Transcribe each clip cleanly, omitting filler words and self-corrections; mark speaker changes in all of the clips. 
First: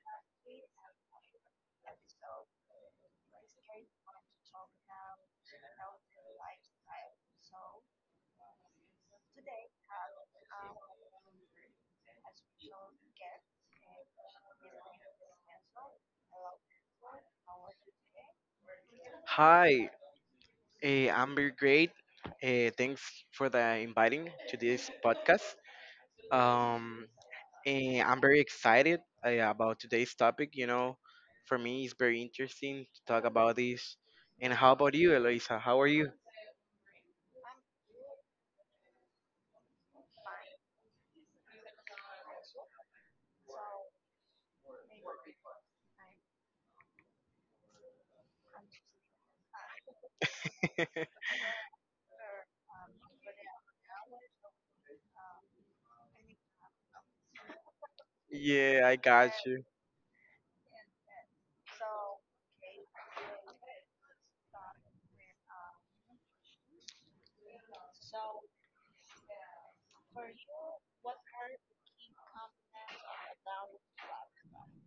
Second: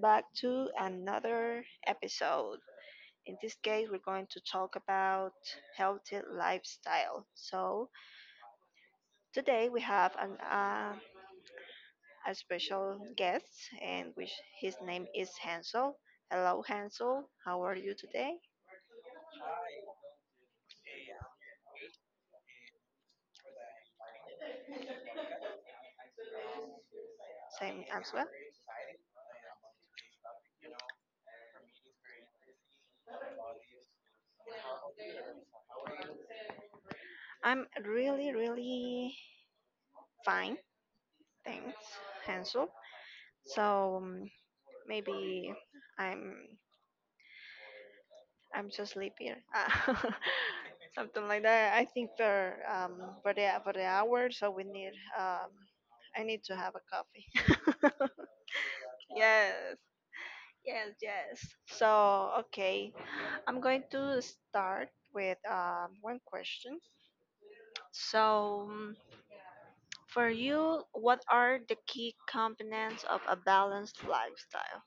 Speaker 1: back to another episode. In this case, we're going to talk about healthy lifestyle. So today we have a special guest, and which his name is Hansel. Hello, Hansel. How are you today?
Speaker 2: Hi, I'm very great. Thanks for the inviting to this podcast. Um,
Speaker 1: Same as
Speaker 2: I'm
Speaker 1: well.
Speaker 2: very excited about today's topic. You know, for me, it's very interesting to talk about this. And how about you, Eloisa? How are you?
Speaker 1: I'm really, really fine. Thanks, Hansel. So um, Maybe I'm I'm so sleepy. Ah, Something like that. I think for the hour, so we need um I need to have a coffee.
Speaker 2: Yeah, I got you.
Speaker 1: Yes, yes, yes. So okay, I'm going to start with one question. So for you, what are the key components of a balanced lifestyle?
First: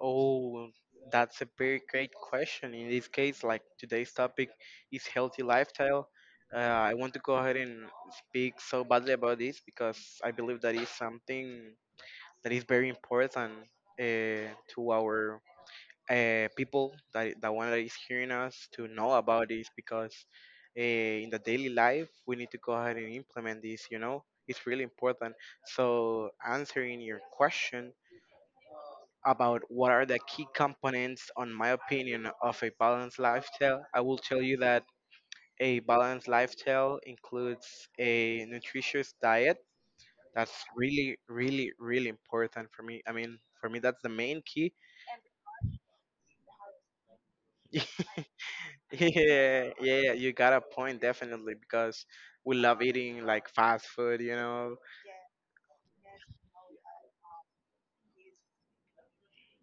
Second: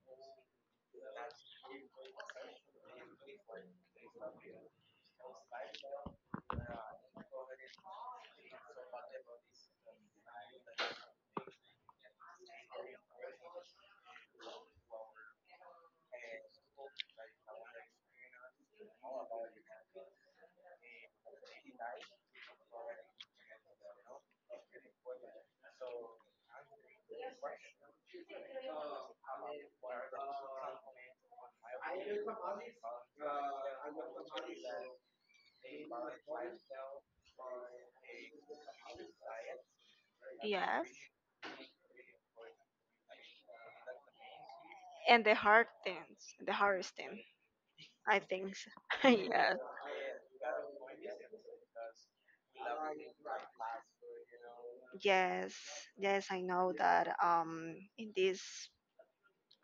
Speaker 2: Oh, that's a very great question. In this case, like today's topic is healthy lifestyle. I want to go ahead and speak so badly about this because I believe that is something that is very important uh, to our people, that the one that is hearing us, to know about this because uh, in the daily life we need to go ahead and implement this. You know, it's really important. So answering your question about what are the key components on my opinion of a balanced lifestyle, I will tell you that a balanced lifestyle includes a nutritious diet. That's
Speaker 1: Yes,
Speaker 2: really really important for me. I mean, for me that's the main key.
Speaker 1: and the hardest thing. I think so. Yes.
Speaker 2: Yeah, you got a point, definitely, because we love eating like fast food.
Speaker 1: Yes, yes, I know that in this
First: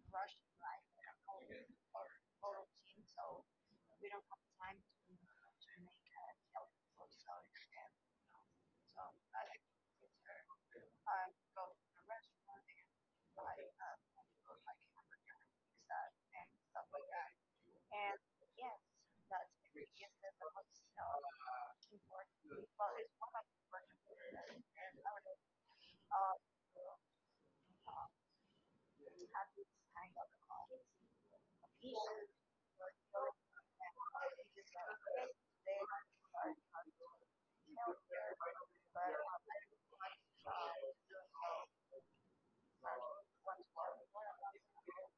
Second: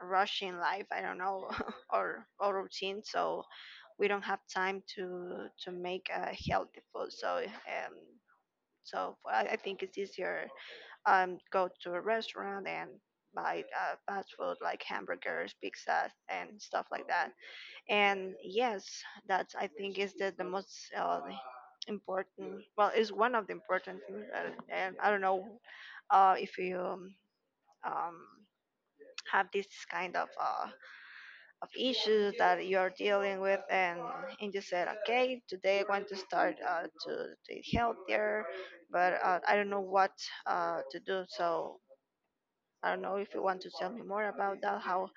Speaker 1: rushing life, I don't know, or routine, so we don't have time to make a healthy food. So I think it's easier, go to a restaurant and buy fast food like hamburgers, pizzas, and stuff like that. And yes, that's I think is the most important. Well, is one of the important things. And I don't know if you um, have this kind of issues that you're dealing with, and you said okay today I'm going to start to eat healthier, but I don't know what to do. So I don't know if you want to tell me more about that, how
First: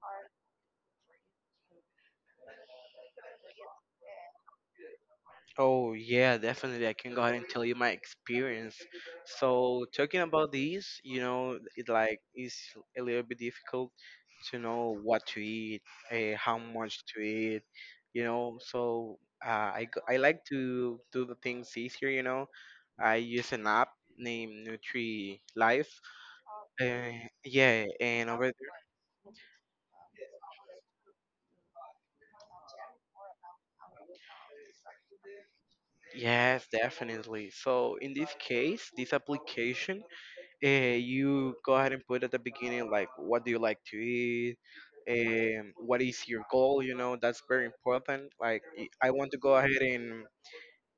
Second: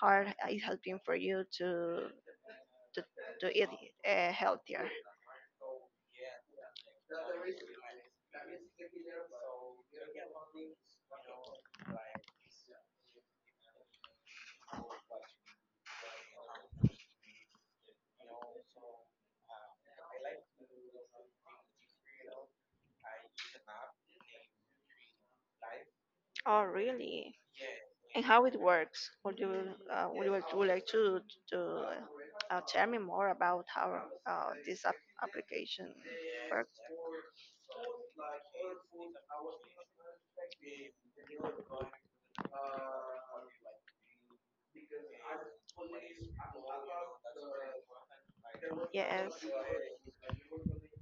Speaker 1: hard it has been for you to to, to eat healthier.
Speaker 2: Oh yeah, definitely. I can go ahead and tell you my experience. So talking about these, you know, it like is a little bit difficult to know what to eat, how much to eat, you know. So I like to do the things easier, you know. I use an app named Nutri Life.
Speaker 1: Oh
Speaker 2: Uh,
Speaker 1: really,
Speaker 2: yeah,
Speaker 1: and
Speaker 2: and
Speaker 1: how
Speaker 2: over there,
Speaker 1: it works. Would you would like to to tell me more about how this application
Speaker 2: yes,
Speaker 1: works?
Speaker 2: definitely. So in this case, this application, you go ahead and put at the beginning like, what do you like to eat, what is your goal? You know, that's very important. Like, I want to
Speaker 1: Yes.
Speaker 2: go ahead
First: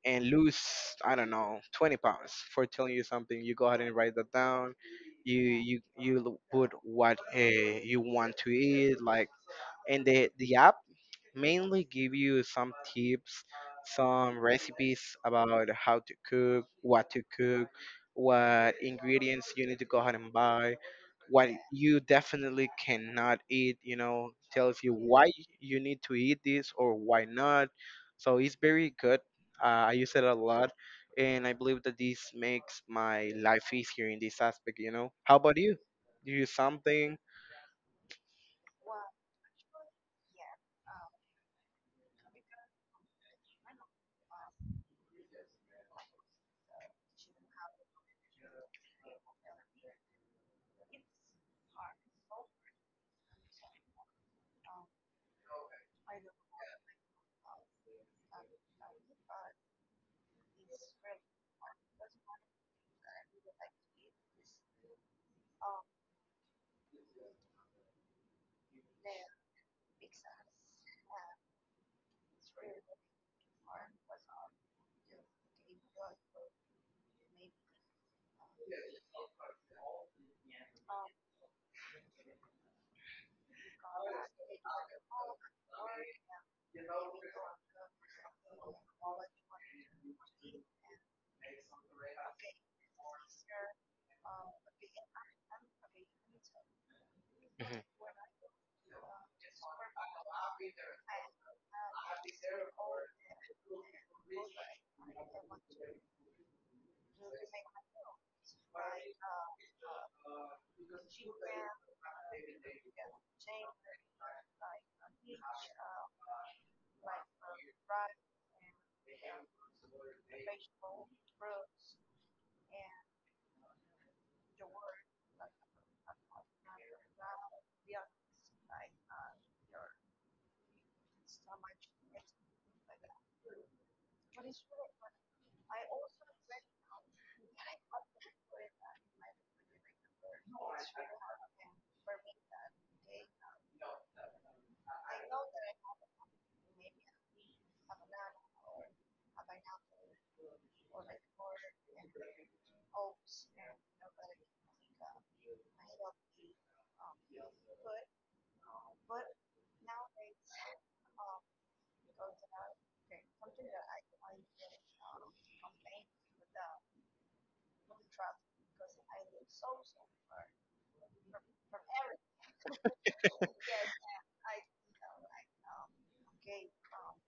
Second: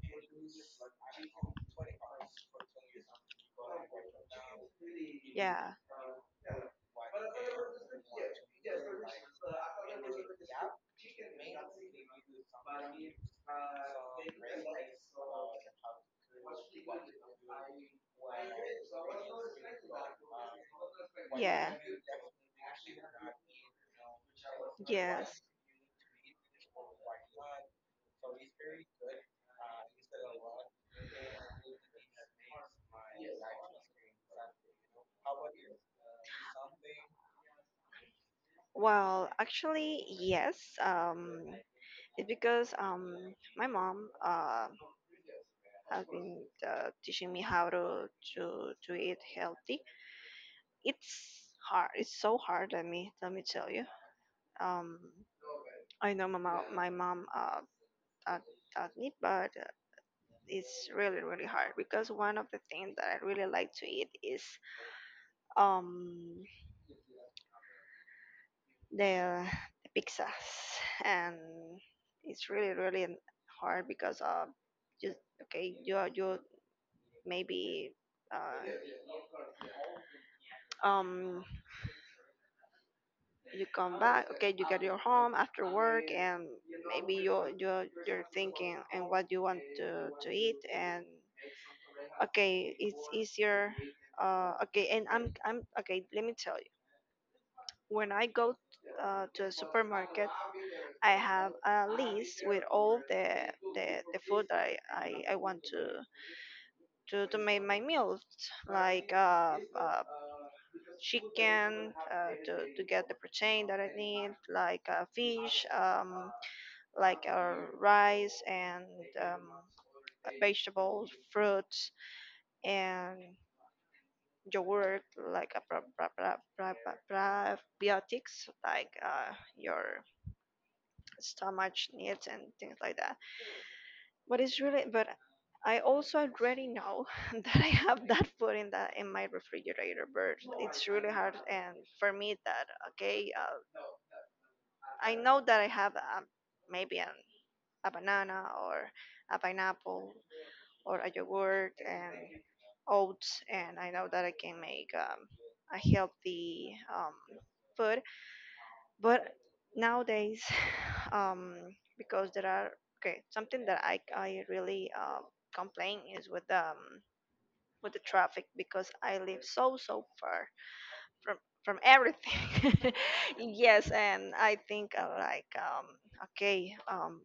Speaker 2: and lose, I don't know, 20 pounds, for telling you something. You go ahead and write that down. you
Speaker 1: Yeah.
Speaker 2: you you l- put what you want to eat like, and the app mainly give you some tips, some recipes about how to cook, what ingredients you need to go ahead and buy, what
Speaker 1: Yeah.
Speaker 2: you definitely cannot eat. You know, tells you why
Speaker 1: Yes.
Speaker 2: you need to eat this or why not. So it's very good. I use it a lot, and I believe that this makes my life easier in this aspect, you know. How about you? Do you use something?
Speaker 1: Well, actually, yes. Um, it's because my mom has been teaching me how to eat healthy. It's hard. It's so hard. Let me tell you. Um, I know my mom, taught, taught me, but it's really really hard because one of the things that I really like to eat is um the pizzas. And it's really really hard because just okay you maybe uh um you come back, okay you get your home after work, and maybe you're thinking and what you want to eat. And okay, it's easier, okay, and I'm okay, let me tell.
Speaker 2: Hmm.
Speaker 1: When I go to a supermarket, I have a list with all the food I want to make my meals, like chicken, to get the protein that I need, like fish, like uh, rice, and um, vegetables, fruits, and yogurt, like a probiotics, like your stomach needs and things like that. But it's really, but I also already know that I have that food in that in my refrigerator. But it's really hard, and for me that okay, I know that I have maybe an a banana, or a pineapple, or a yogurt and oats, and I know that I can make a healthy food. But nowadays um, because there are okay, something that I really complain is with the traffic, because I live so so far from from everything. Yes, and I think okay,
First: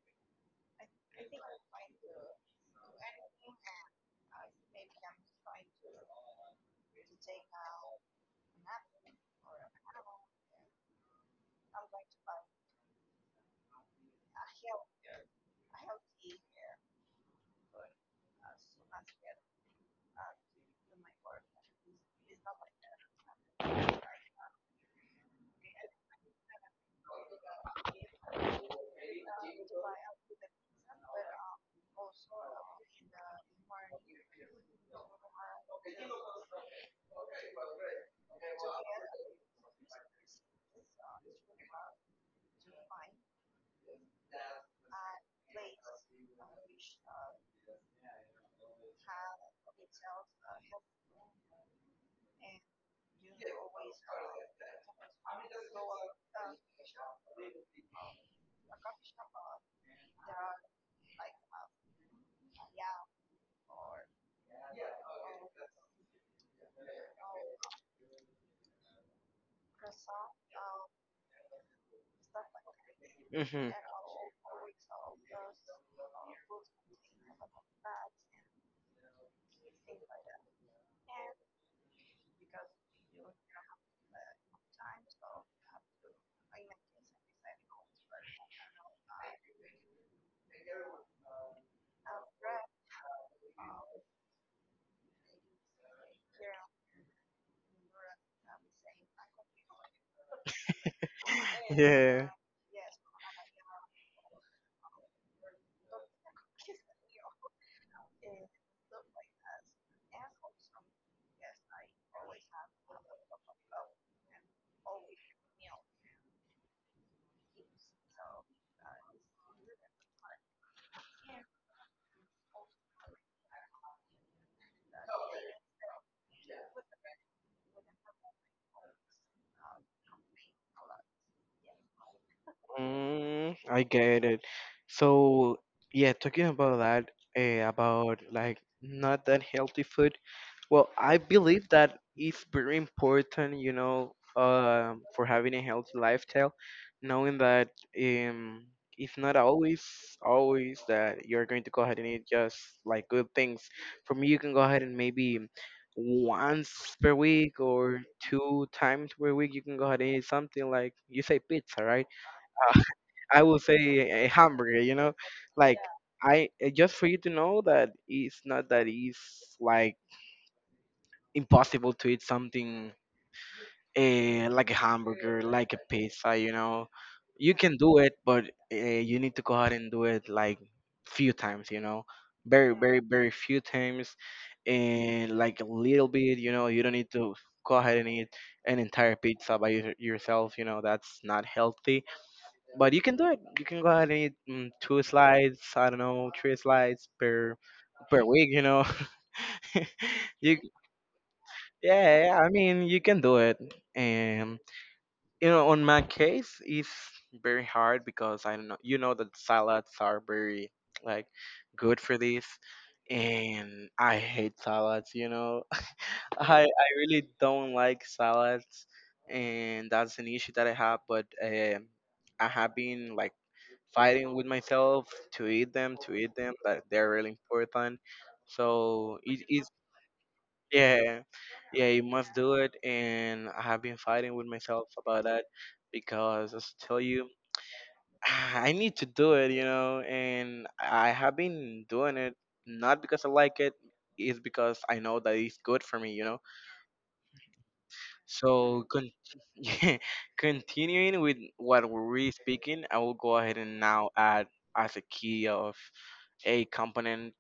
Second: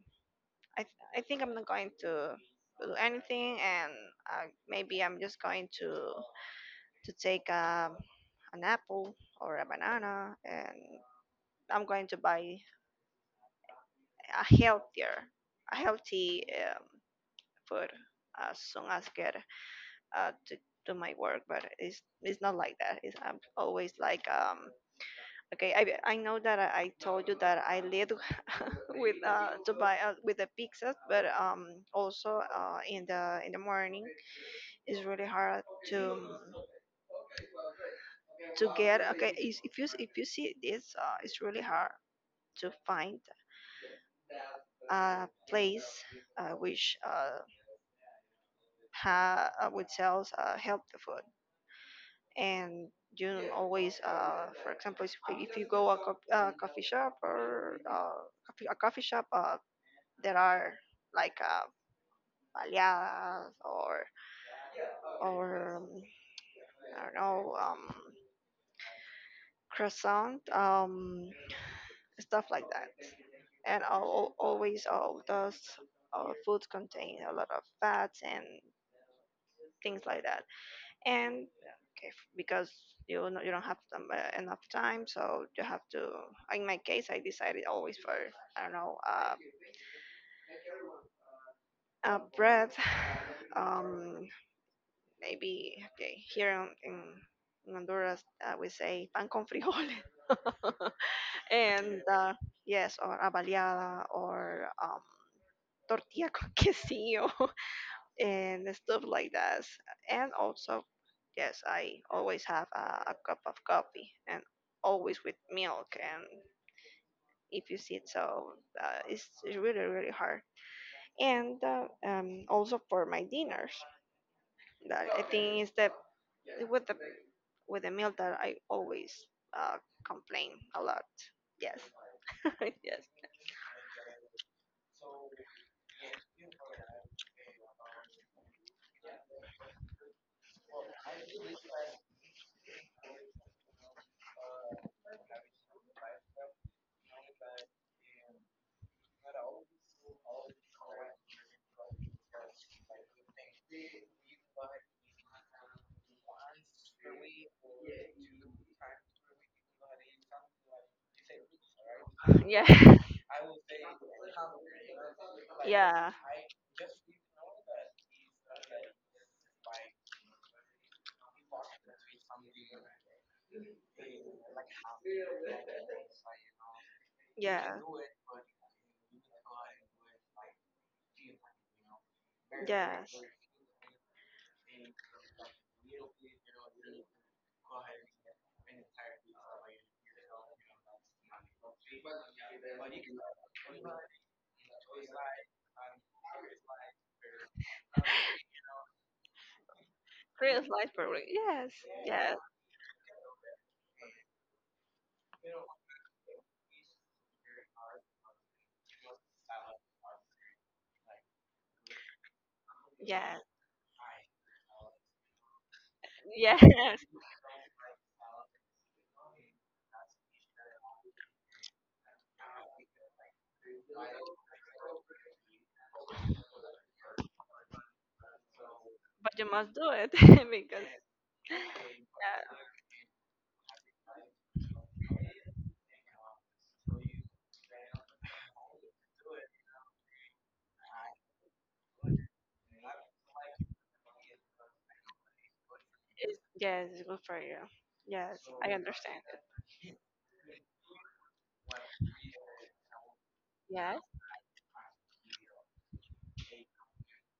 Speaker 1: I I think I'm not going to do anything, and maybe I'm just going to take an apple or a banana, and I'm going to buy a healthier, a healthy food as soon as I get to do my work. But it's not like that. It's, I'm always like Okay, I know that I told you that I lived with Dubai with the pizzas, but also in the morning it's really hard to to get. Okay, if you if you see this, it's really hard to find a place uh, which uh, which sells healthy food. And you don't always, for example, if you go a, co- a coffee shop or coffee- a coffee shop, there are like baleadas, or I don't know, croissant, stuff like that.
Speaker 2: Hmm.
Speaker 1: And always all those foods contain a lot of fats and things like that. And okay, because you know, you don't have enough time, so you have to. In my case, I decided always for I don't know, bread. Um, Maybe okay. Here in, in Honduras, we say pan con frijoles, and
Speaker 2: Yeah.
Speaker 1: yes, or avaliada, or tortilla con quesillo, and stuff like that. And also, yes, I always have a cup of coffee, and always with milk, and if you see it. So it's really really hard. And also for my dinners, that I think is the with the with the meal that I always uh, complain a lot. Yes. Yes,
Speaker 2: Mm, I get it. So, yeah, talking about that, about like not that healthy food, well, I believe that it's very important, you know, for having a healthy lifestyle, knowing that um, it's not always that you're going to go ahead and eat just like good things. For me, you can go ahead and maybe once per week or two times per week, you can go ahead and eat something like you say, pizza, right?
Speaker 1: yeah.
Speaker 2: I will say a hamburger, you know, like,
Speaker 1: Yeah,
Speaker 2: I just for you to know that it's not that it's like impossible to eat something like a hamburger, like a pizza, you know. You
Speaker 1: yeah,
Speaker 2: can do it, but you need to go ahead and do it like few times, you know. Very, very,
Speaker 1: yes.
Speaker 2: very few times, and like a little bit, you know. You don't need to go ahead and eat an entire pizza by yourself, you know. That's not healthy, but you can do it. You can go ahead and eat two slides, I don't know, three slides per per week, you know. You.
Speaker 1: Real life problem. Yes,
Speaker 2: Yeah,
Speaker 1: yes,
Speaker 2: yeah, I mean, you can do it. And you know, on my case, it's very hard because I don't know. You know that salads are very like good for this,
Speaker 1: yes,
Speaker 2: and I hate salads. You know,
Speaker 1: yes.
Speaker 2: I really don't like salads, and that's an issue that I have. But I have been like fighting with myself to eat them, to eat them. That they're really important. So
Speaker 1: But
Speaker 2: it,
Speaker 1: you must do it, because.
Speaker 2: yeah, yeah, you must do
Speaker 1: Yeah.
Speaker 2: it. And I have been fighting with myself about that because as I tell you, I need to do it, you know. And I have been doing it not because I like it, it's because I know that it's good for me, you know.
Speaker 1: It's, yes, it's good for you. Yes, I
Speaker 2: So con-
Speaker 1: understand it.
Speaker 2: yeah, continuing with what we're really speaking, I will go ahead and
Speaker 1: Yes,
Speaker 2: now add as a component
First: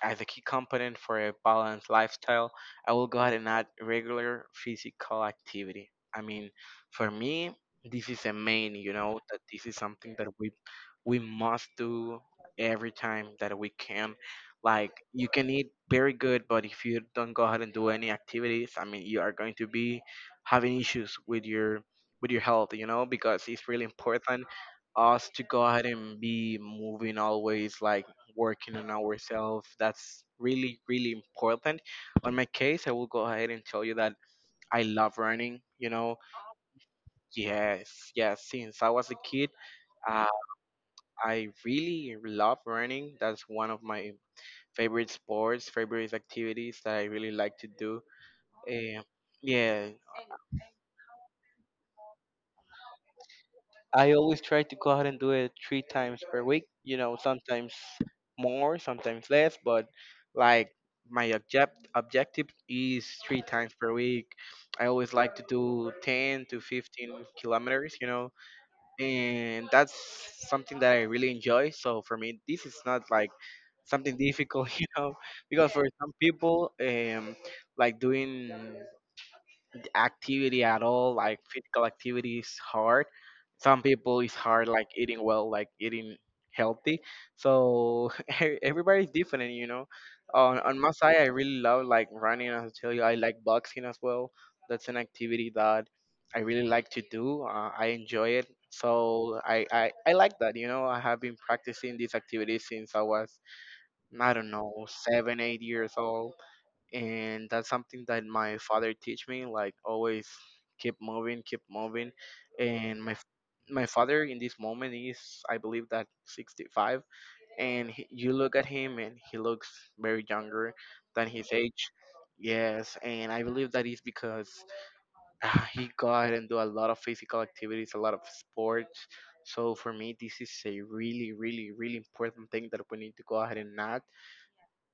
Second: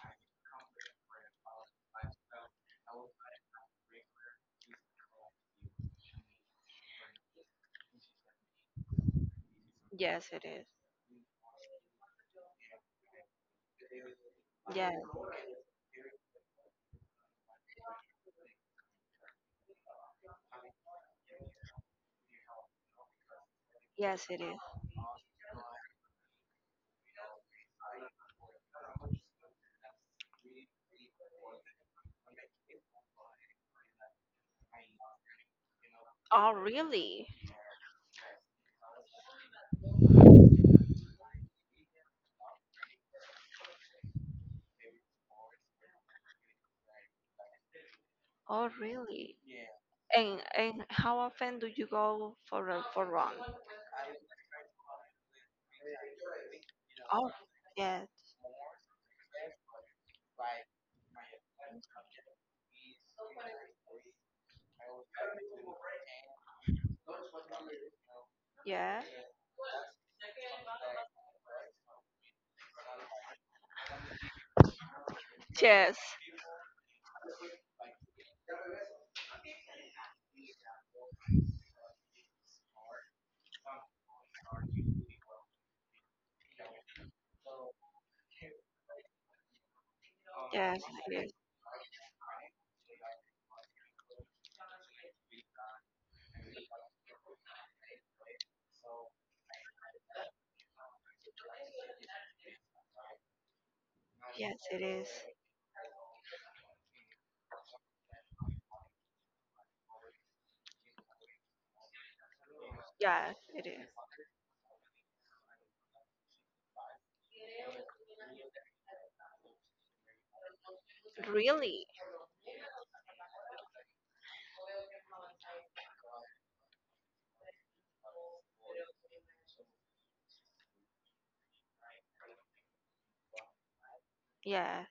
Speaker 2: a key component for a balanced lifestyle, I will go ahead and add regular physical activity. I mean, for me, this is a main, you know, that this is something that
Speaker 1: yes, it
Speaker 2: we
Speaker 1: is.
Speaker 2: we must do every time that we can. Like,
Speaker 1: Yes,
Speaker 2: you can eat very good, but if you don't go ahead and do any activities, I mean, you are going to be having issues with your health, you know, because it's really
Speaker 1: yes, it
Speaker 2: important
Speaker 1: is.
Speaker 2: us to go ahead and be moving always, like working on ourselves. That's really, really important. On my case, I will go ahead and tell you that I love running. You know,
Speaker 1: Oh, really?
Speaker 2: yes, yes. Since I was a kid, uh, I really love running. That's one of my favorite sports, favorite activities that I really like to do.
Speaker 1: Oh,
Speaker 2: Eh,
Speaker 1: really?
Speaker 2: yeah,
Speaker 1: And how often do you go for a for run?
Speaker 2: I always try to go out and do it three times per week. You know,
Speaker 1: Oh,
Speaker 2: sometimes
Speaker 1: yes,
Speaker 2: more, sometimes less, but like, my objective is three times per week. I always like to do 10 to 15 kilometers, you know,
Speaker 1: yeah,
Speaker 2: and that's something that I really enjoy. So for me, this is not like something difficult, you know, because for
Speaker 1: yes,
Speaker 2: some people, like doing activity at all, like physical activity is hard. Some people it's hard like eating well, like eating healthy. So everybody's different, you know. On
Speaker 1: yes,
Speaker 2: my
Speaker 1: it
Speaker 2: side, I
Speaker 1: is.
Speaker 2: really love like running. As I tell you, I like boxing as well. That's an activity that I really like to do. I enjoy it. So I like that. You know, I have been practicing this activity since I was, I don't
Speaker 1: Yes, it
Speaker 2: know,
Speaker 1: is.
Speaker 2: 7 or 8 years old, and that's something that my father teach me, like, always keep moving, keep moving. And
Speaker 1: Yes, it
Speaker 2: my
Speaker 1: is.
Speaker 2: father in this moment is, I believe, that 65, and he, you look at him and he looks very younger than his age.
Speaker 1: Really?
Speaker 2: Yes, and I believe that is because he go out and do a lot of physical activities, a lot of sports. So for me this is a really really really important thing that we need to go ahead and
Speaker 1: Yeah.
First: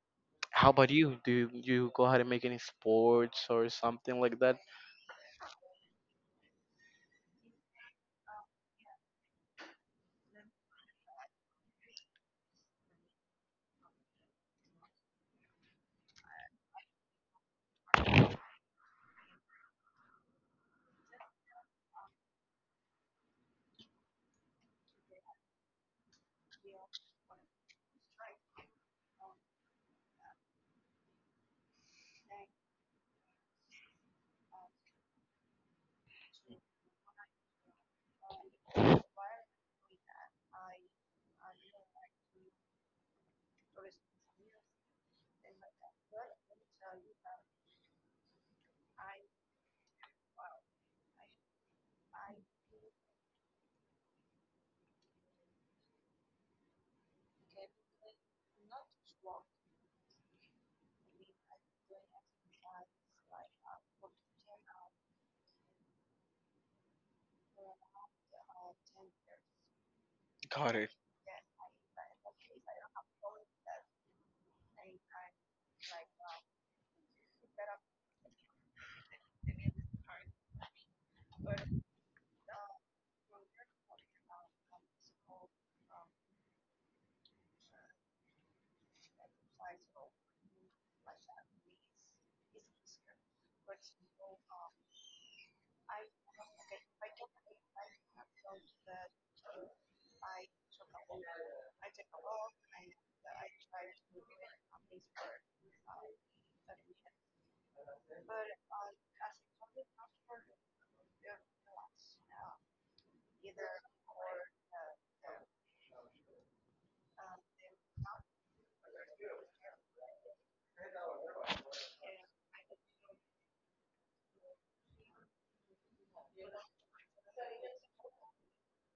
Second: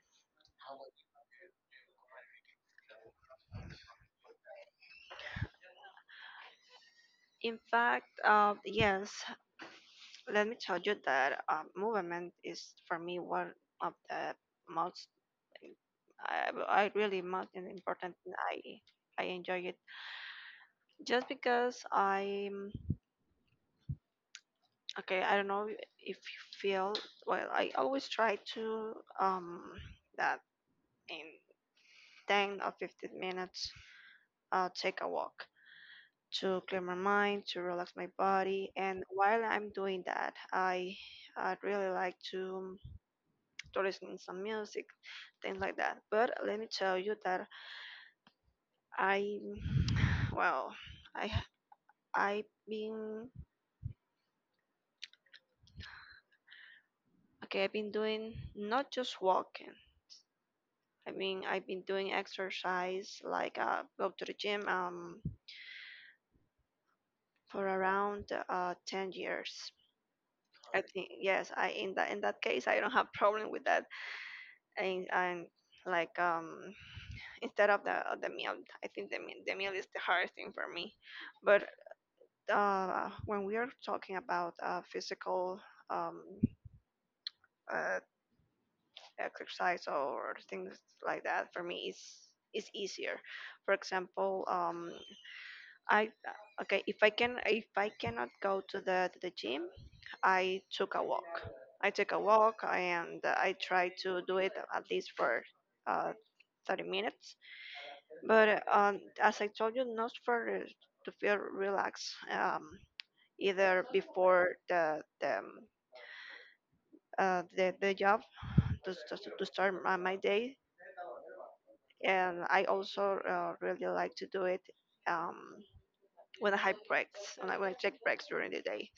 Speaker 2: how about you? Do you, you go ahead and make any sports or something like that?
Speaker 1: In fact, yes, let me tell you that movement is for me one of the most I really most important thing. I enjoy it just because I'm okay. I don't know if you feel well. I always try to um that in 10 or 15 minutes take a walk to clear my mind, to relax my body. And while I'm doing that, I really like to stories and some music, things like that. But let me tell you that I, well, I I've been okay. I've been doing not just walking. I mean, I've been doing exercise like go to the gym, for around 10 years.
Speaker 2: Got
Speaker 1: I
Speaker 2: it.
Speaker 1: think yes. I in that case, I don't have problem with that. And like instead of the meal, I think the meal is the hardest thing for me. But when we are talking about physical um, uh, exercise or things like that, for me, it's easier. For example, I okay, if I cannot go to the gym, I took a walk. I take a walk and I try to do it at least for uh, 30 minutes. But as I told you, not for to feel relaxed. Either before the the job to start my, my day. And I also really like to do it um, when I have breaks, when I take breaks during the day.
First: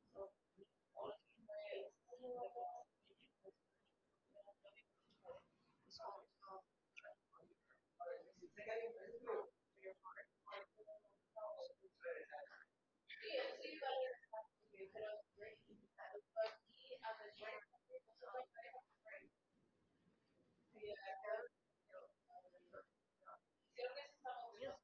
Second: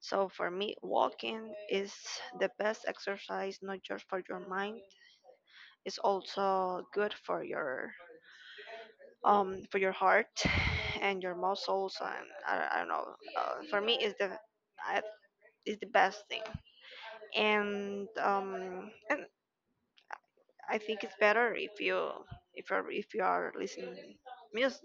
Speaker 1: So for me, walking is the best exercise, not just for your mind. It's also good for your heart and your muscles. And I don't know. For me, is the I- is the best thing. And I think it's better if you are listening music.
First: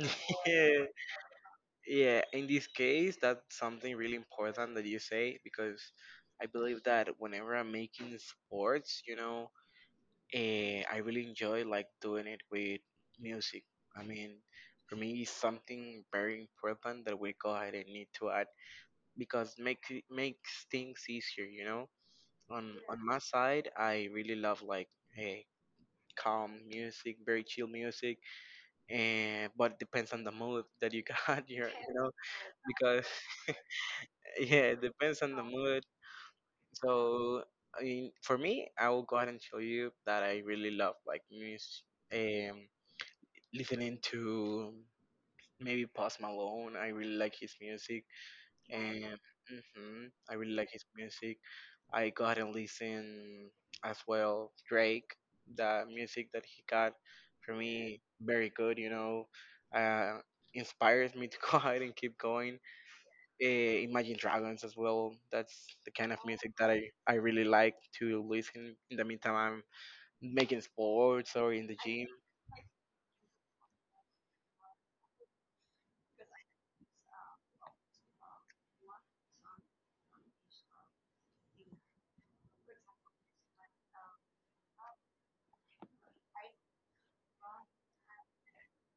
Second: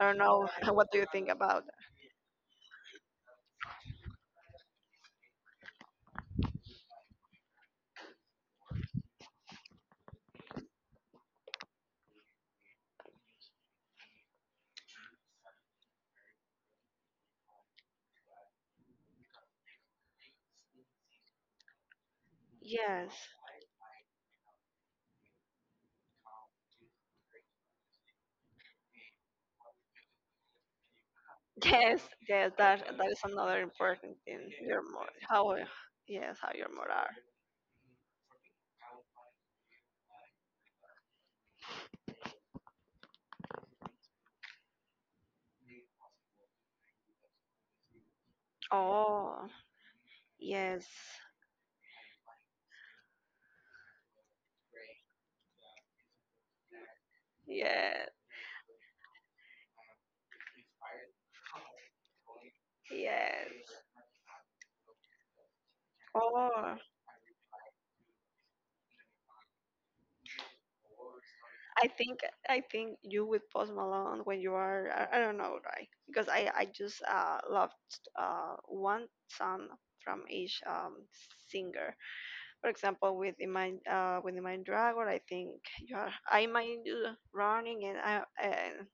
Speaker 1: I don't know
Speaker 2: Yeah,
Speaker 1: what do you think about that.
Speaker 2: yeah. In this case, that's something really important that you say because I believe that whenever I'm making sports, you know, I really enjoy like doing it with music. I mean, for me, it's something very important that we go ahead and need to add because makes things easier, you know. On
Speaker 1: Yes,
Speaker 2: my side, I really love like eh, calm music, very chill music, and but it depends on the mood that you got. Here, you
Speaker 1: yes,
Speaker 2: know,
Speaker 1: yes. That
Speaker 2: because
Speaker 1: that is another important thing.
Speaker 2: yeah, it
Speaker 1: Your mood,
Speaker 2: depends on the
Speaker 1: how
Speaker 2: mood.
Speaker 1: yes, how your mood are.
Speaker 2: So I mean, for me, I will go ahead and show you that I really love like music. Um, Listening to maybe Post Malone, I really like his music. And
Speaker 1: Oh,
Speaker 2: hmm, I really like his
Speaker 1: yes,
Speaker 2: music. I got and listen as well Drake. The music that he got for me
Speaker 1: yes,
Speaker 2: very good. You know, uh, inspires me to go ahead and keep going.
Speaker 1: yes.
Speaker 2: Imagine Dragons as well. That's the kind of music that
Speaker 1: Oh,
Speaker 2: I really like to listen. In the meantime, I'm making sports or in the
Speaker 1: I
Speaker 2: gym.
Speaker 1: think I think you with Post Malone when you are I don't know right, because I just loved one song from each singer. For example, with the mind dragon, I think you are, I mind you running and I and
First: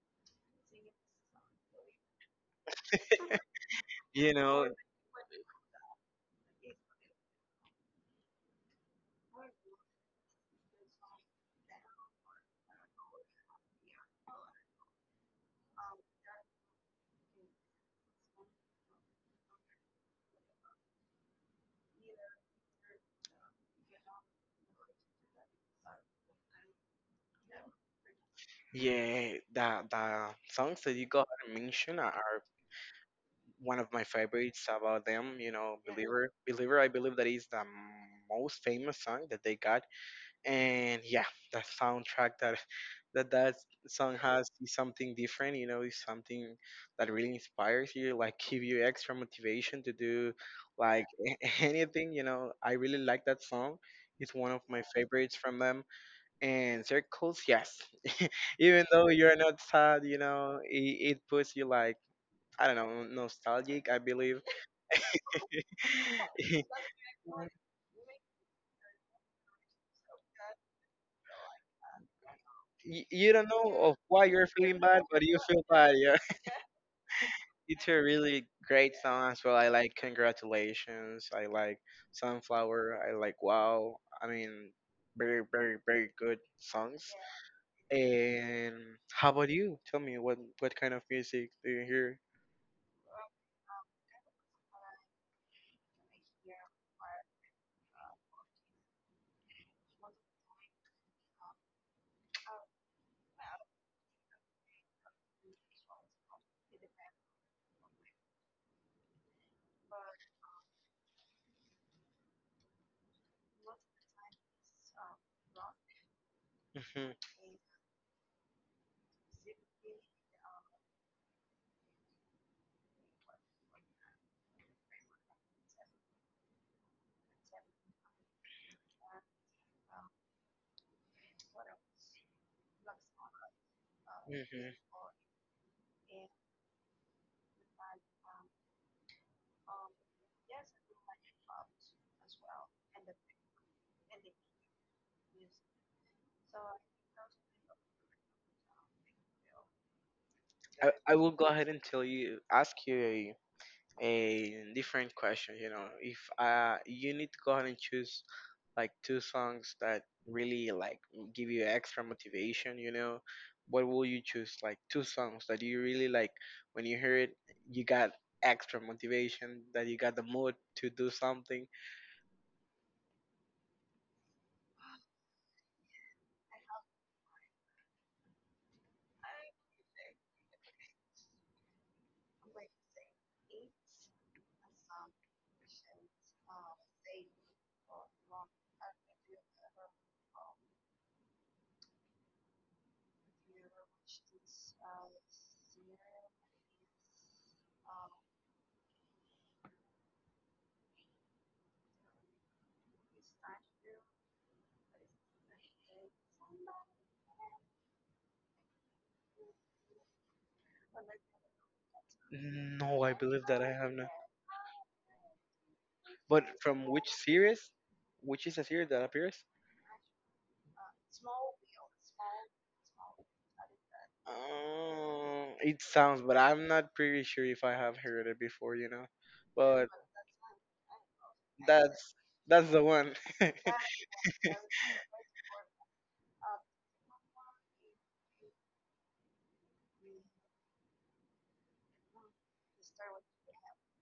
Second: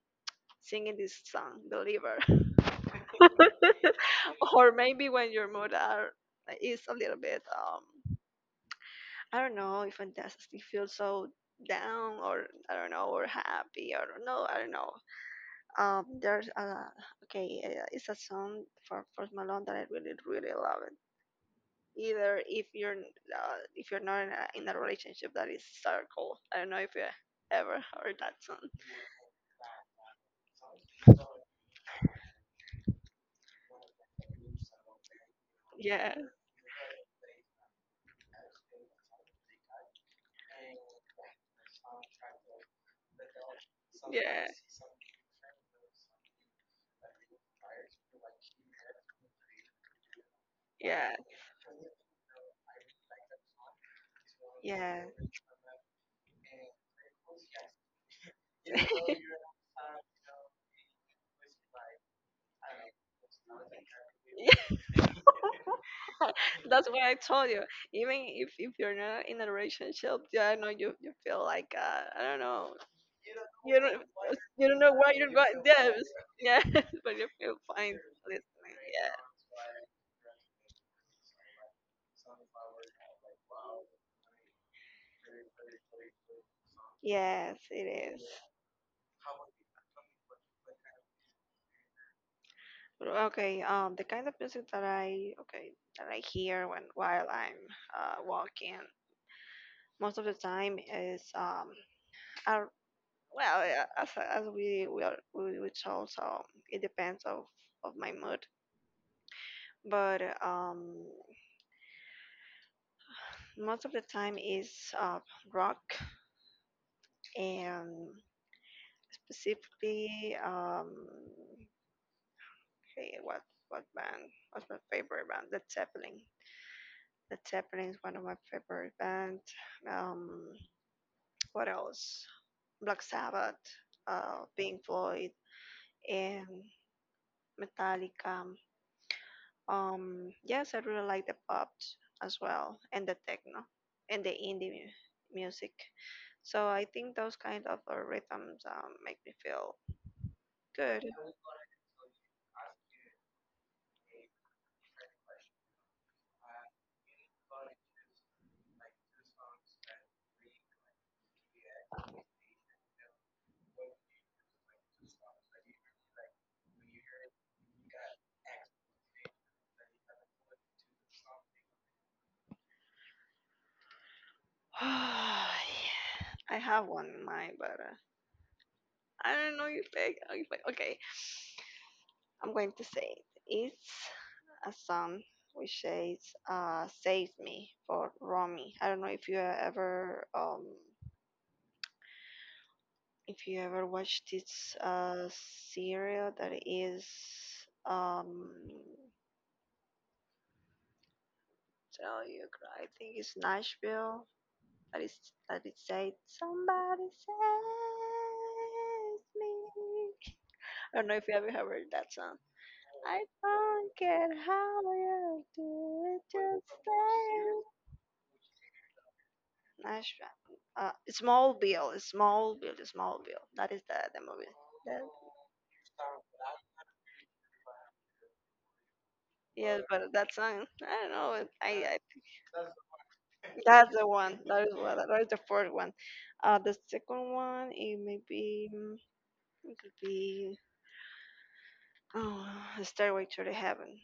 Speaker 1: singing this song, Believer,
Speaker 2: You know,
Speaker 1: or maybe when your mood are is a little bit I don't know if it does you feel so down, or I don't know, or happy, or no, I don't know. There's a okay, it's a song for Post Malone that I really really love it. Either if you're not in a, in a relationship, that is Circle. I don't know if you ever heard that song.
Speaker 2: yeah, the songs that you got mentioned are one of my favorites about them, you know. Yeah.
Speaker 1: Yeah,
Speaker 2: Believer. Believer, I believe that is the most famous song that they got. And yeah, the soundtrack that that song
Speaker 1: yeah,
Speaker 2: has is something different, you know, is something that really inspires you, like give you extra motivation to do
Speaker 1: yeah,
Speaker 2: like
Speaker 1: yeah.
Speaker 2: anything, you know. I really like that song. It's one of my favorites from them. And Circles, yes. Even though you're not sad, you know, it puts you like, I don't know, nostalgic, I believe.
Speaker 1: Yeah, that's why I told you. Even if you're not in a relationship, yeah, I know you, you feel like I don't know.
Speaker 2: You don't know
Speaker 1: You
Speaker 2: of
Speaker 1: don't,
Speaker 2: why you're
Speaker 1: you don't
Speaker 2: feeling
Speaker 1: know
Speaker 2: bad,
Speaker 1: why
Speaker 2: but
Speaker 1: you
Speaker 2: you
Speaker 1: got
Speaker 2: feel bad.
Speaker 1: those.
Speaker 2: Yeah,
Speaker 1: Yeah, but you feel
Speaker 2: it's a
Speaker 1: fine
Speaker 2: really
Speaker 1: listening.
Speaker 2: great
Speaker 1: Yeah.
Speaker 2: song as well. I like Congratulations. I like Sunflower. I like Wow. I mean, very very very good songs.
Speaker 1: Yes, it is.
Speaker 2: And how about you? Tell me what kind of music do you hear?
Speaker 1: Okay, the kind of music that I okay that I hear when while I'm walking most of the time is I, well yeah, as we told, so it depends of my mood, but most of the time is uh, rock,
Speaker 2: Hmm.
Speaker 1: and specifically hey, what band, what's my favorite band? Led Zeppelin. Led Zeppelin is one of my favorite band. um what else? Black Sabbath, Pink
Speaker 2: Hmm.
Speaker 1: Floyd, and Metallica. Yes, I really like the pop as well, and the techno, and the indie music. So I think those kind of rhythms make me feel good.
Speaker 2: I will go ahead and tell you ask you a different question. You know, if you need to go ahead and choose like two songs that really like give you extra motivation, you know, what will you choose? Like two songs that you really like when you hear it, you got extra motivation, that you got the mood to do something.
Speaker 1: Yeah, I have one in mind, but I don't know if I. I'm going to say it. It's a song which says "Save Me" for Romy. I don't know if you ever watched this serial that is um tell you I think it's Nashville, that is that it said somebody save me. I don't know if you ever heard that song.
Speaker 2: No, I
Speaker 1: I
Speaker 2: believe that I have
Speaker 1: don't
Speaker 2: not.
Speaker 1: care how you do it,
Speaker 2: But
Speaker 1: just
Speaker 2: from which
Speaker 1: stay.
Speaker 2: series? Which is a series that appears?
Speaker 1: Nice one. Smallville, Smallville, Smallville. That is the movie. That,
Speaker 2: It sounds, but I'm not pretty sure if I have heard it before, you know.
Speaker 1: yeah,
Speaker 2: But
Speaker 1: but that song, I don't know. I
Speaker 2: that's that's the one.
Speaker 1: that's the one. That is what. That is the fourth one. The second one, it may be, it could be, oh, Stairway to the Heaven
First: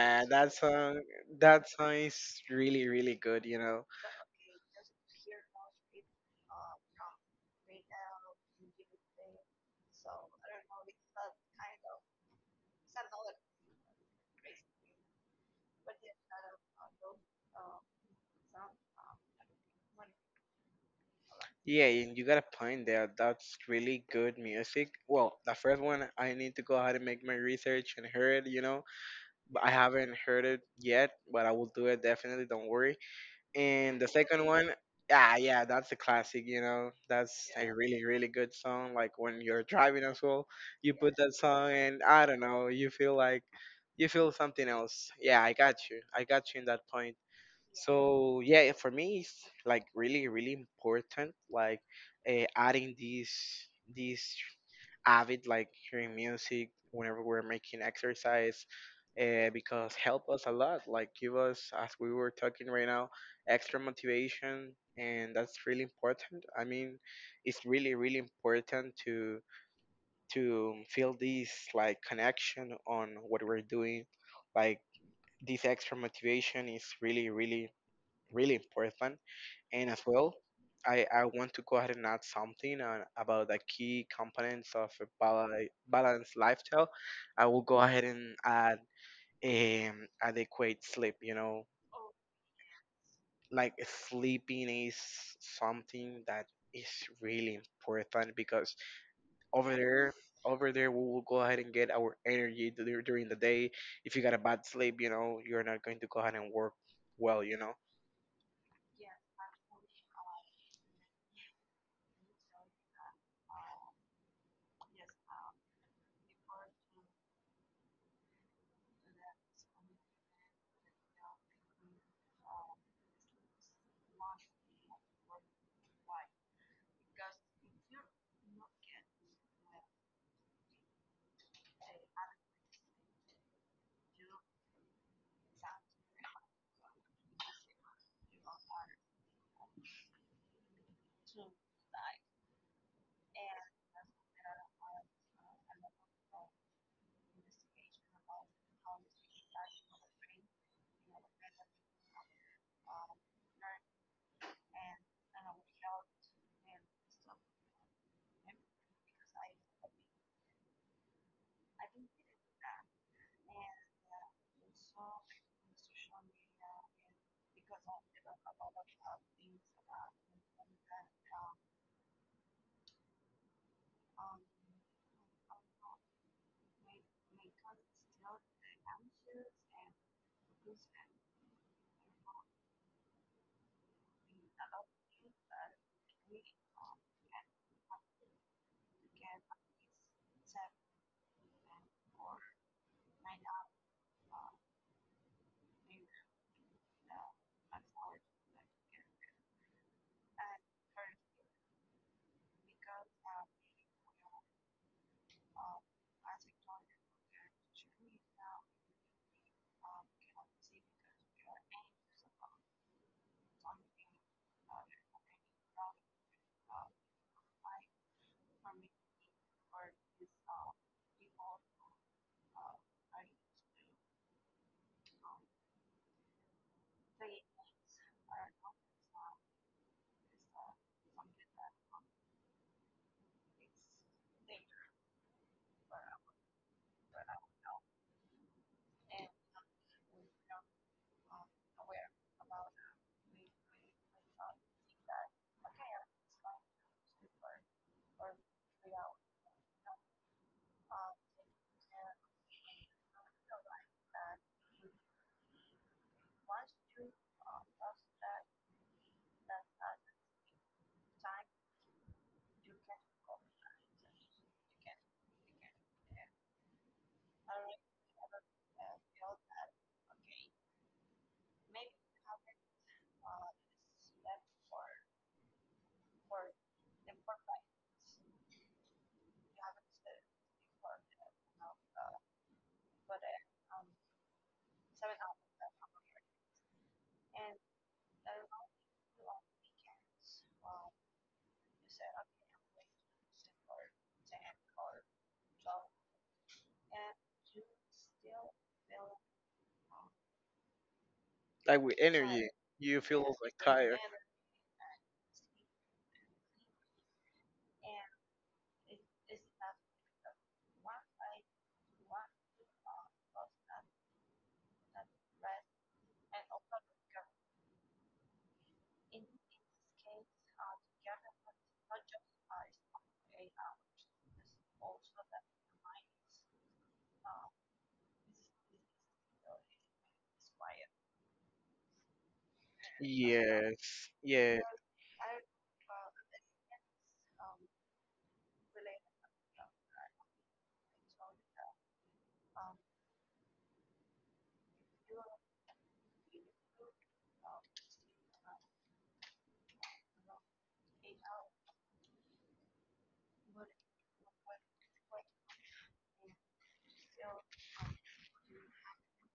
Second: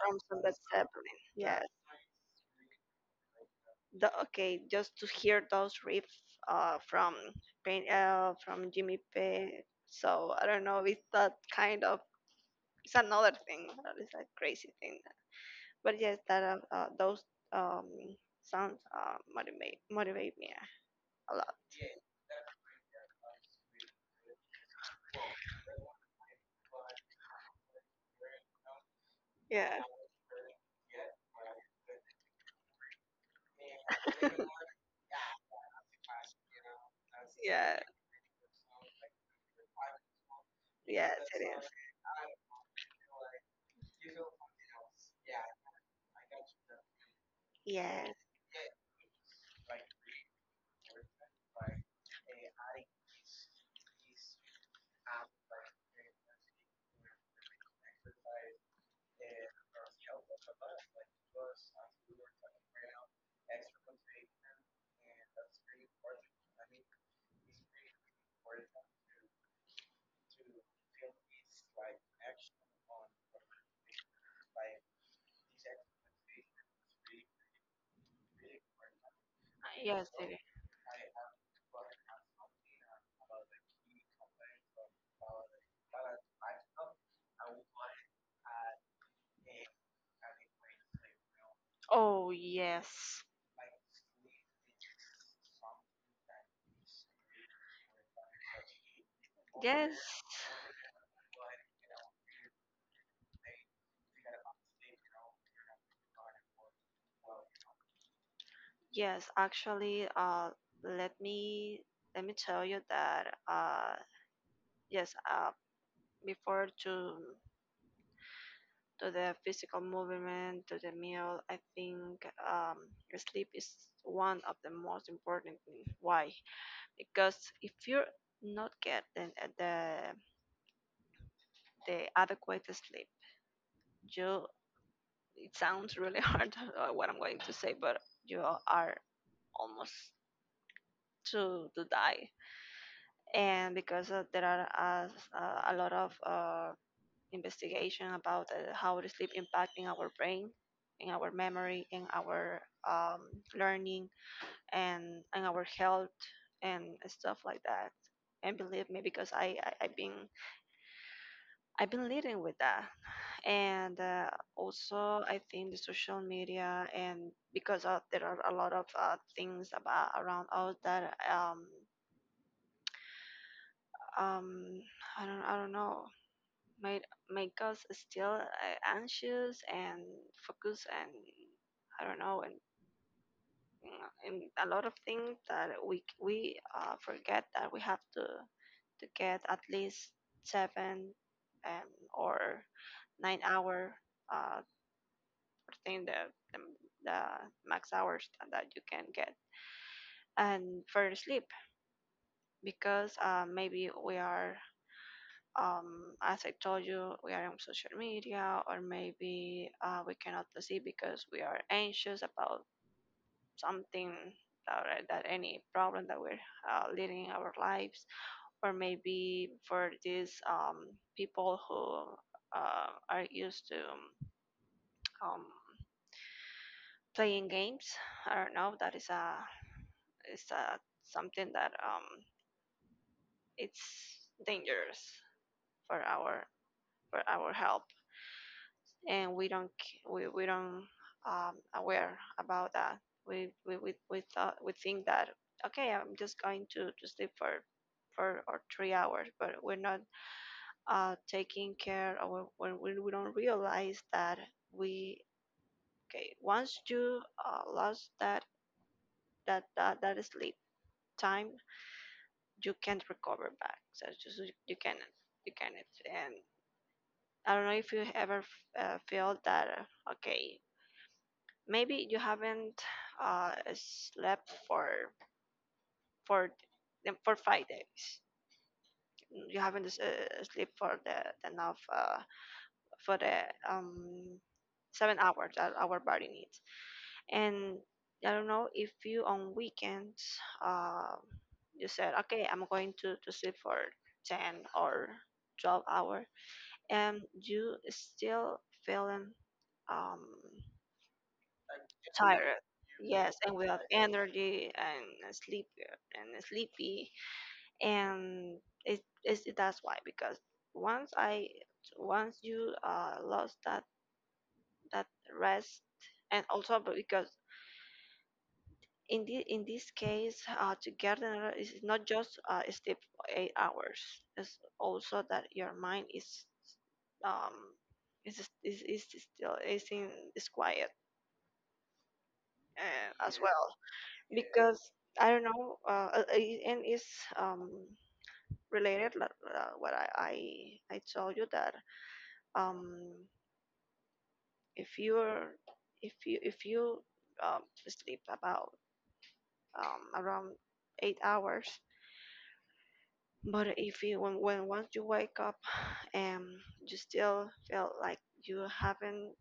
Speaker 1: from
Speaker 2: that
Speaker 1: Sunset
Speaker 2: song
Speaker 1: Zeppelin. Yeah,
Speaker 2: that song is really really good, you know.
Speaker 1: the okay just to hear those riffs from from Jimmy Page. So I don't know. It's that kind of, it's another thing. It's a crazy thing. But yes, that those um sounds motivate me a lot.
Speaker 2: Yeah, and you got a point there. That's really good music. Well, the first one I need to go ahead and make my research and hear it, you know. But I
Speaker 1: Yeah,
Speaker 2: haven't heard it yet, but I will do it definitely, don't worry. And the second one, yeah, yeah, that's a classic, you know. That's a
Speaker 1: yeah,
Speaker 2: really really good song. Like when you're driving as well, you put
Speaker 1: yes
Speaker 2: that
Speaker 1: it is.
Speaker 2: song and I don't know, you feel like you feel something else. Yeah, I got you. I got you in that point.
Speaker 1: Yes,
Speaker 2: So yeah, for me it's like really really important like adding these avid like hearing music whenever we're making exercise because help us a lot like give us as we were talking right now extra motivation, and that's really important. I mean, it's really really important to feel this like connection on what we're doing, like this extra motivation is really really really important. And as
Speaker 1: yes it
Speaker 2: well,
Speaker 1: is.
Speaker 2: I want to go ahead and add something on, about the key components of a balanced lifestyle. I will go ahead and add adequate sleep. You know,
Speaker 1: Oh yes,
Speaker 2: like sleeping is something that is really important because over
Speaker 1: yes,
Speaker 2: there, over there, we will go ahead and get our energy during the day. If you got a bad sleep, you know, you're not going to go ahead and work well. You know,
Speaker 1: yes. Actually, let me let me tell you that yes, before to the physical movement, to the meal, I think sleep is one of the most important thing. Why? Because if you're not getting the adequate sleep, you — it sounds really hard what I'm going to say, but you are almost to die. And because there are a lot of investigation about how the sleep impacting our brain, in our memory, in our um, learning, and our health and stuff like that. And believe me, because I've been leading with that, and also I think the social media, and because of, there are a lot of things about around us that um I don't know made make us still anxious and focus, and I don't know, and a lot of things that we forget that we have to get at least seven, or 9 hour. uh I think the the max hours that you can get and for sleep, because maybe we are, as I told you, we are on social media, or maybe we cannot proceed because we are anxious about something, or that any problem that we're leading in our lives, or maybe for these people who are used to um, playing games. I don't know. That is a is a something that it's dangerous for our for our health. And we don't c- we don't aware about that. We think that okay, I'm just going to sleep for or 3 hours, but we're not taking care, or when we don't realize that, we, okay, once you lost that sleep time, you can't recover back. So it's just, you cannot you cannot, and. I don't know if you ever feel that okay, maybe you haven't slept for for 5 days. You haven't slept for the enough for the um 7 hours that our body needs. And I don't know if you, on weekends, uh, you said okay, I'm going to sleep for 10 or 12 hour, and you still feeling um
Speaker 2: like with energy,
Speaker 1: tired.
Speaker 2: you
Speaker 1: Yes,
Speaker 2: feel
Speaker 1: and
Speaker 2: like
Speaker 1: without
Speaker 2: tired.
Speaker 1: energy, and sleep and sleepy, and it is, that's why, because once I once you lost that rest. And also because in the in this case, together is not just sleep for 8 hours, it's also that your mind um is is still is in is quiet as well.
Speaker 2: Yes, yeah,
Speaker 1: Because I don't know, and it's um, related, like, what I told you, that um, if you're if you um, sleep about around 8 hours, but if you when once you wake up and you still feel like you haven't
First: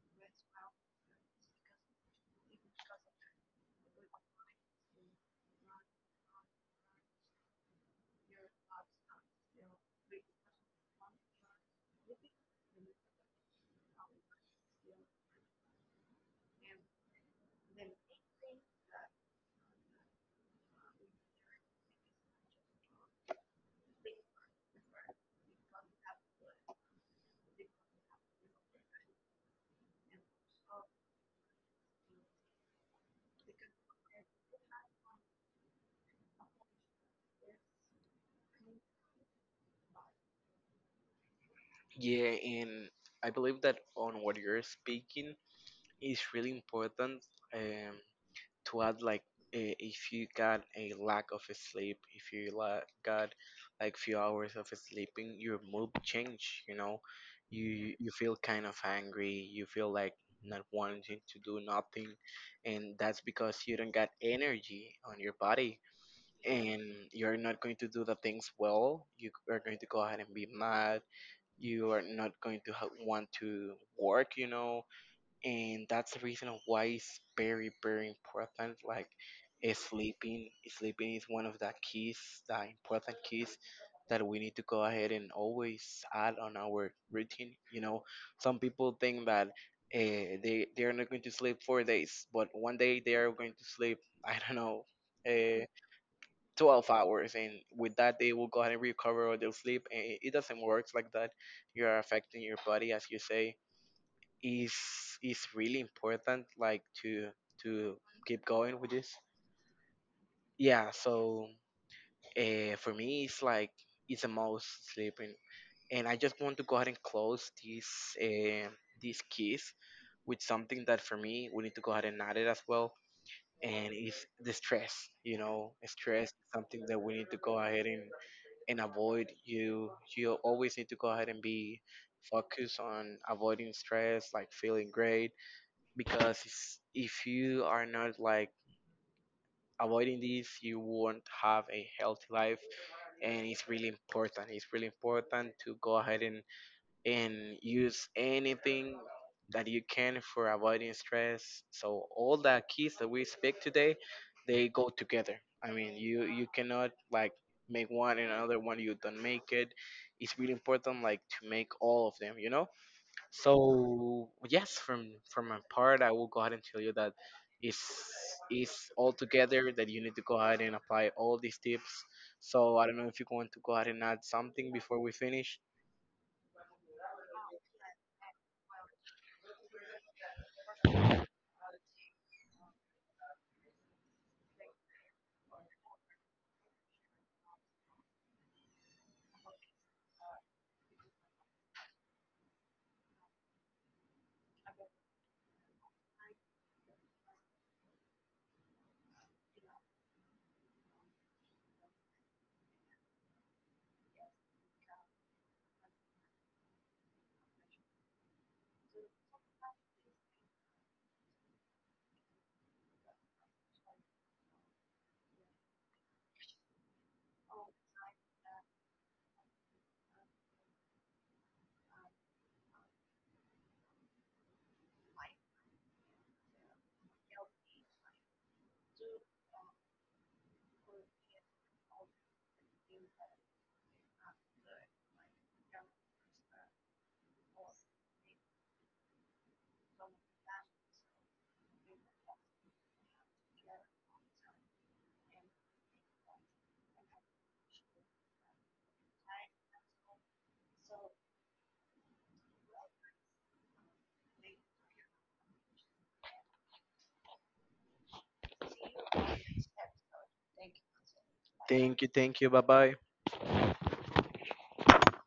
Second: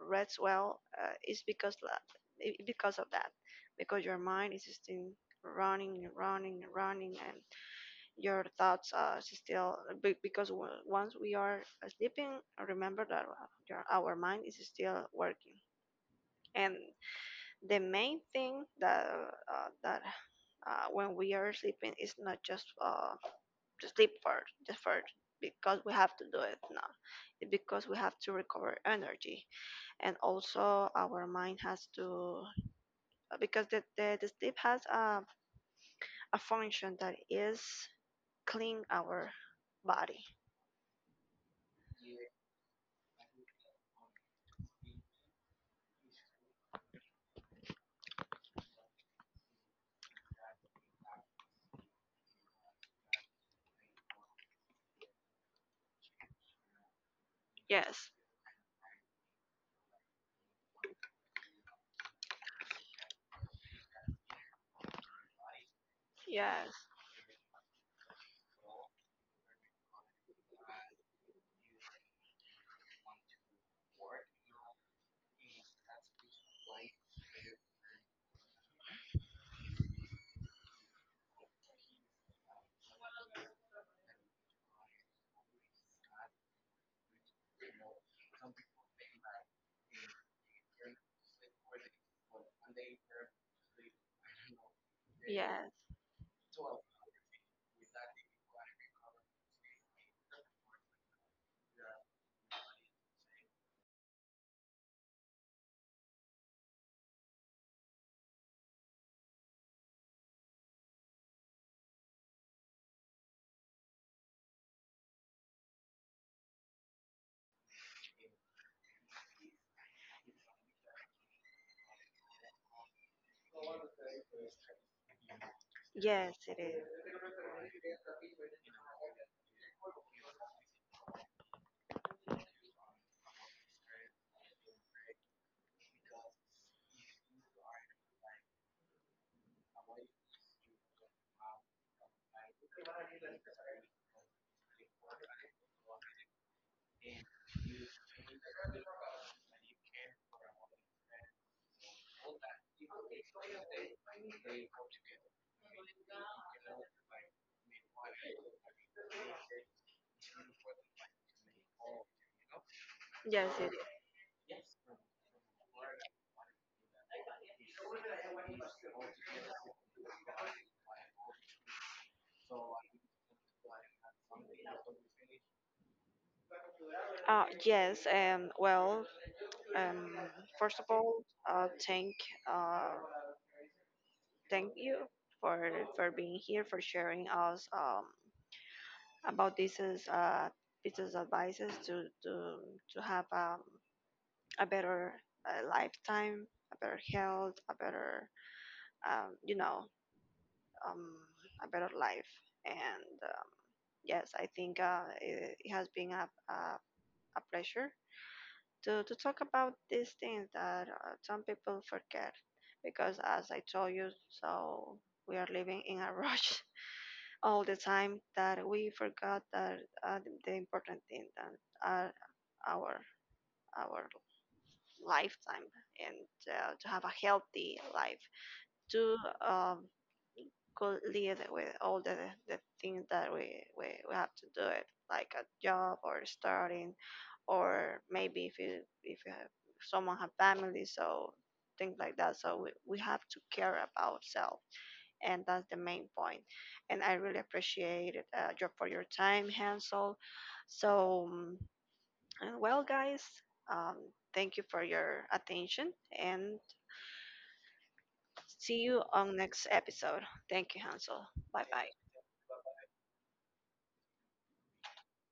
Speaker 1: rest well, it's because because of that, because your mind is just in running and running and running, your thoughts are still, because once we are sleeping, remember that our mind is still working. And the main thing that uh, that when we are sleeping is not just to sleep first, just first, because we have to do it now. It's because we have to recover energy, and also our mind has to, because the sleep has a function that is clean our body.
Speaker 2: yeah, and I believe that on what you're speaking is really important, um, to add like if you got a lack of sleep, if you got like few hours of sleeping, your mood change. You know, you
Speaker 1: Yes.
Speaker 2: feel kind of angry. You feel like not wanting to do nothing, and that's because you don't got energy on your body, and
Speaker 1: Yes.
Speaker 2: you're not going to do the things well. You are going to go ahead and be mad. You are not going to want to work, you know. And that's the reason of why it's very very important, like sleeping is one of the keys, the important keys, that we need to go ahead and always add on our routine, you know. Some people think that they are not going to sleep 4 days but one day they are going to sleep, I don't know, uh,
Speaker 1: Yes.
Speaker 2: 12 hours, and with that they will go ahead and recover, or they'll sleep. And it doesn't work like that. You're affecting your body, as you say. is is really important like to keep going with this. Yeah, so for me it's like it's the most, sleeping. And I just want to go ahead and close this this kiss with something that for me we need to go ahead and add it as well, and it's the stress. You know, stress is
Speaker 1: Yes, it is.
Speaker 2: something that we need to go ahead and avoid. You always need to go ahead and be focused on avoiding stress, like feeling great. Because if you are not like avoiding this, you won't have a healthy life. And it's really important, it's really important to go ahead and use anything that you can for avoiding stress. So all the keys that we speak today, they go together. I mean, you cannot like make one and another one you don't make it. It's really important like to make all of them, you know.
Speaker 1: Yes, it is.
Speaker 2: So yes, from my part, I will go ahead and tell you that it's it's all together that you need to go ahead and apply all these tips. So I don't know if you want to go ahead and add something before we finish.
Speaker 1: Yes, and well, um, first of all, uh, thank, uh, thank you for being here, for sharing us about these uh, pieces of advices to have a better lifetime, a better health, a better, um, you know um, a better life. And yes, I think it has been a pleasure to talk about these things that some people forget, because, as I told you, so we are living in a rush all the time, that we forgot that the important thing that are our our lifetime, and to have a healthy life, to um, could lead with all the things that we have to do it, like a job or starting, or maybe if you have someone, have family, so things like that. So we have to care about self, and that's the main point. And I really appreciate it, for your time, Hansel. So and well, guys, um, thank you for your attention, and see you on next episode. Thank you, Hansel. Bye bye.
Speaker 2: Thank you, bye bye.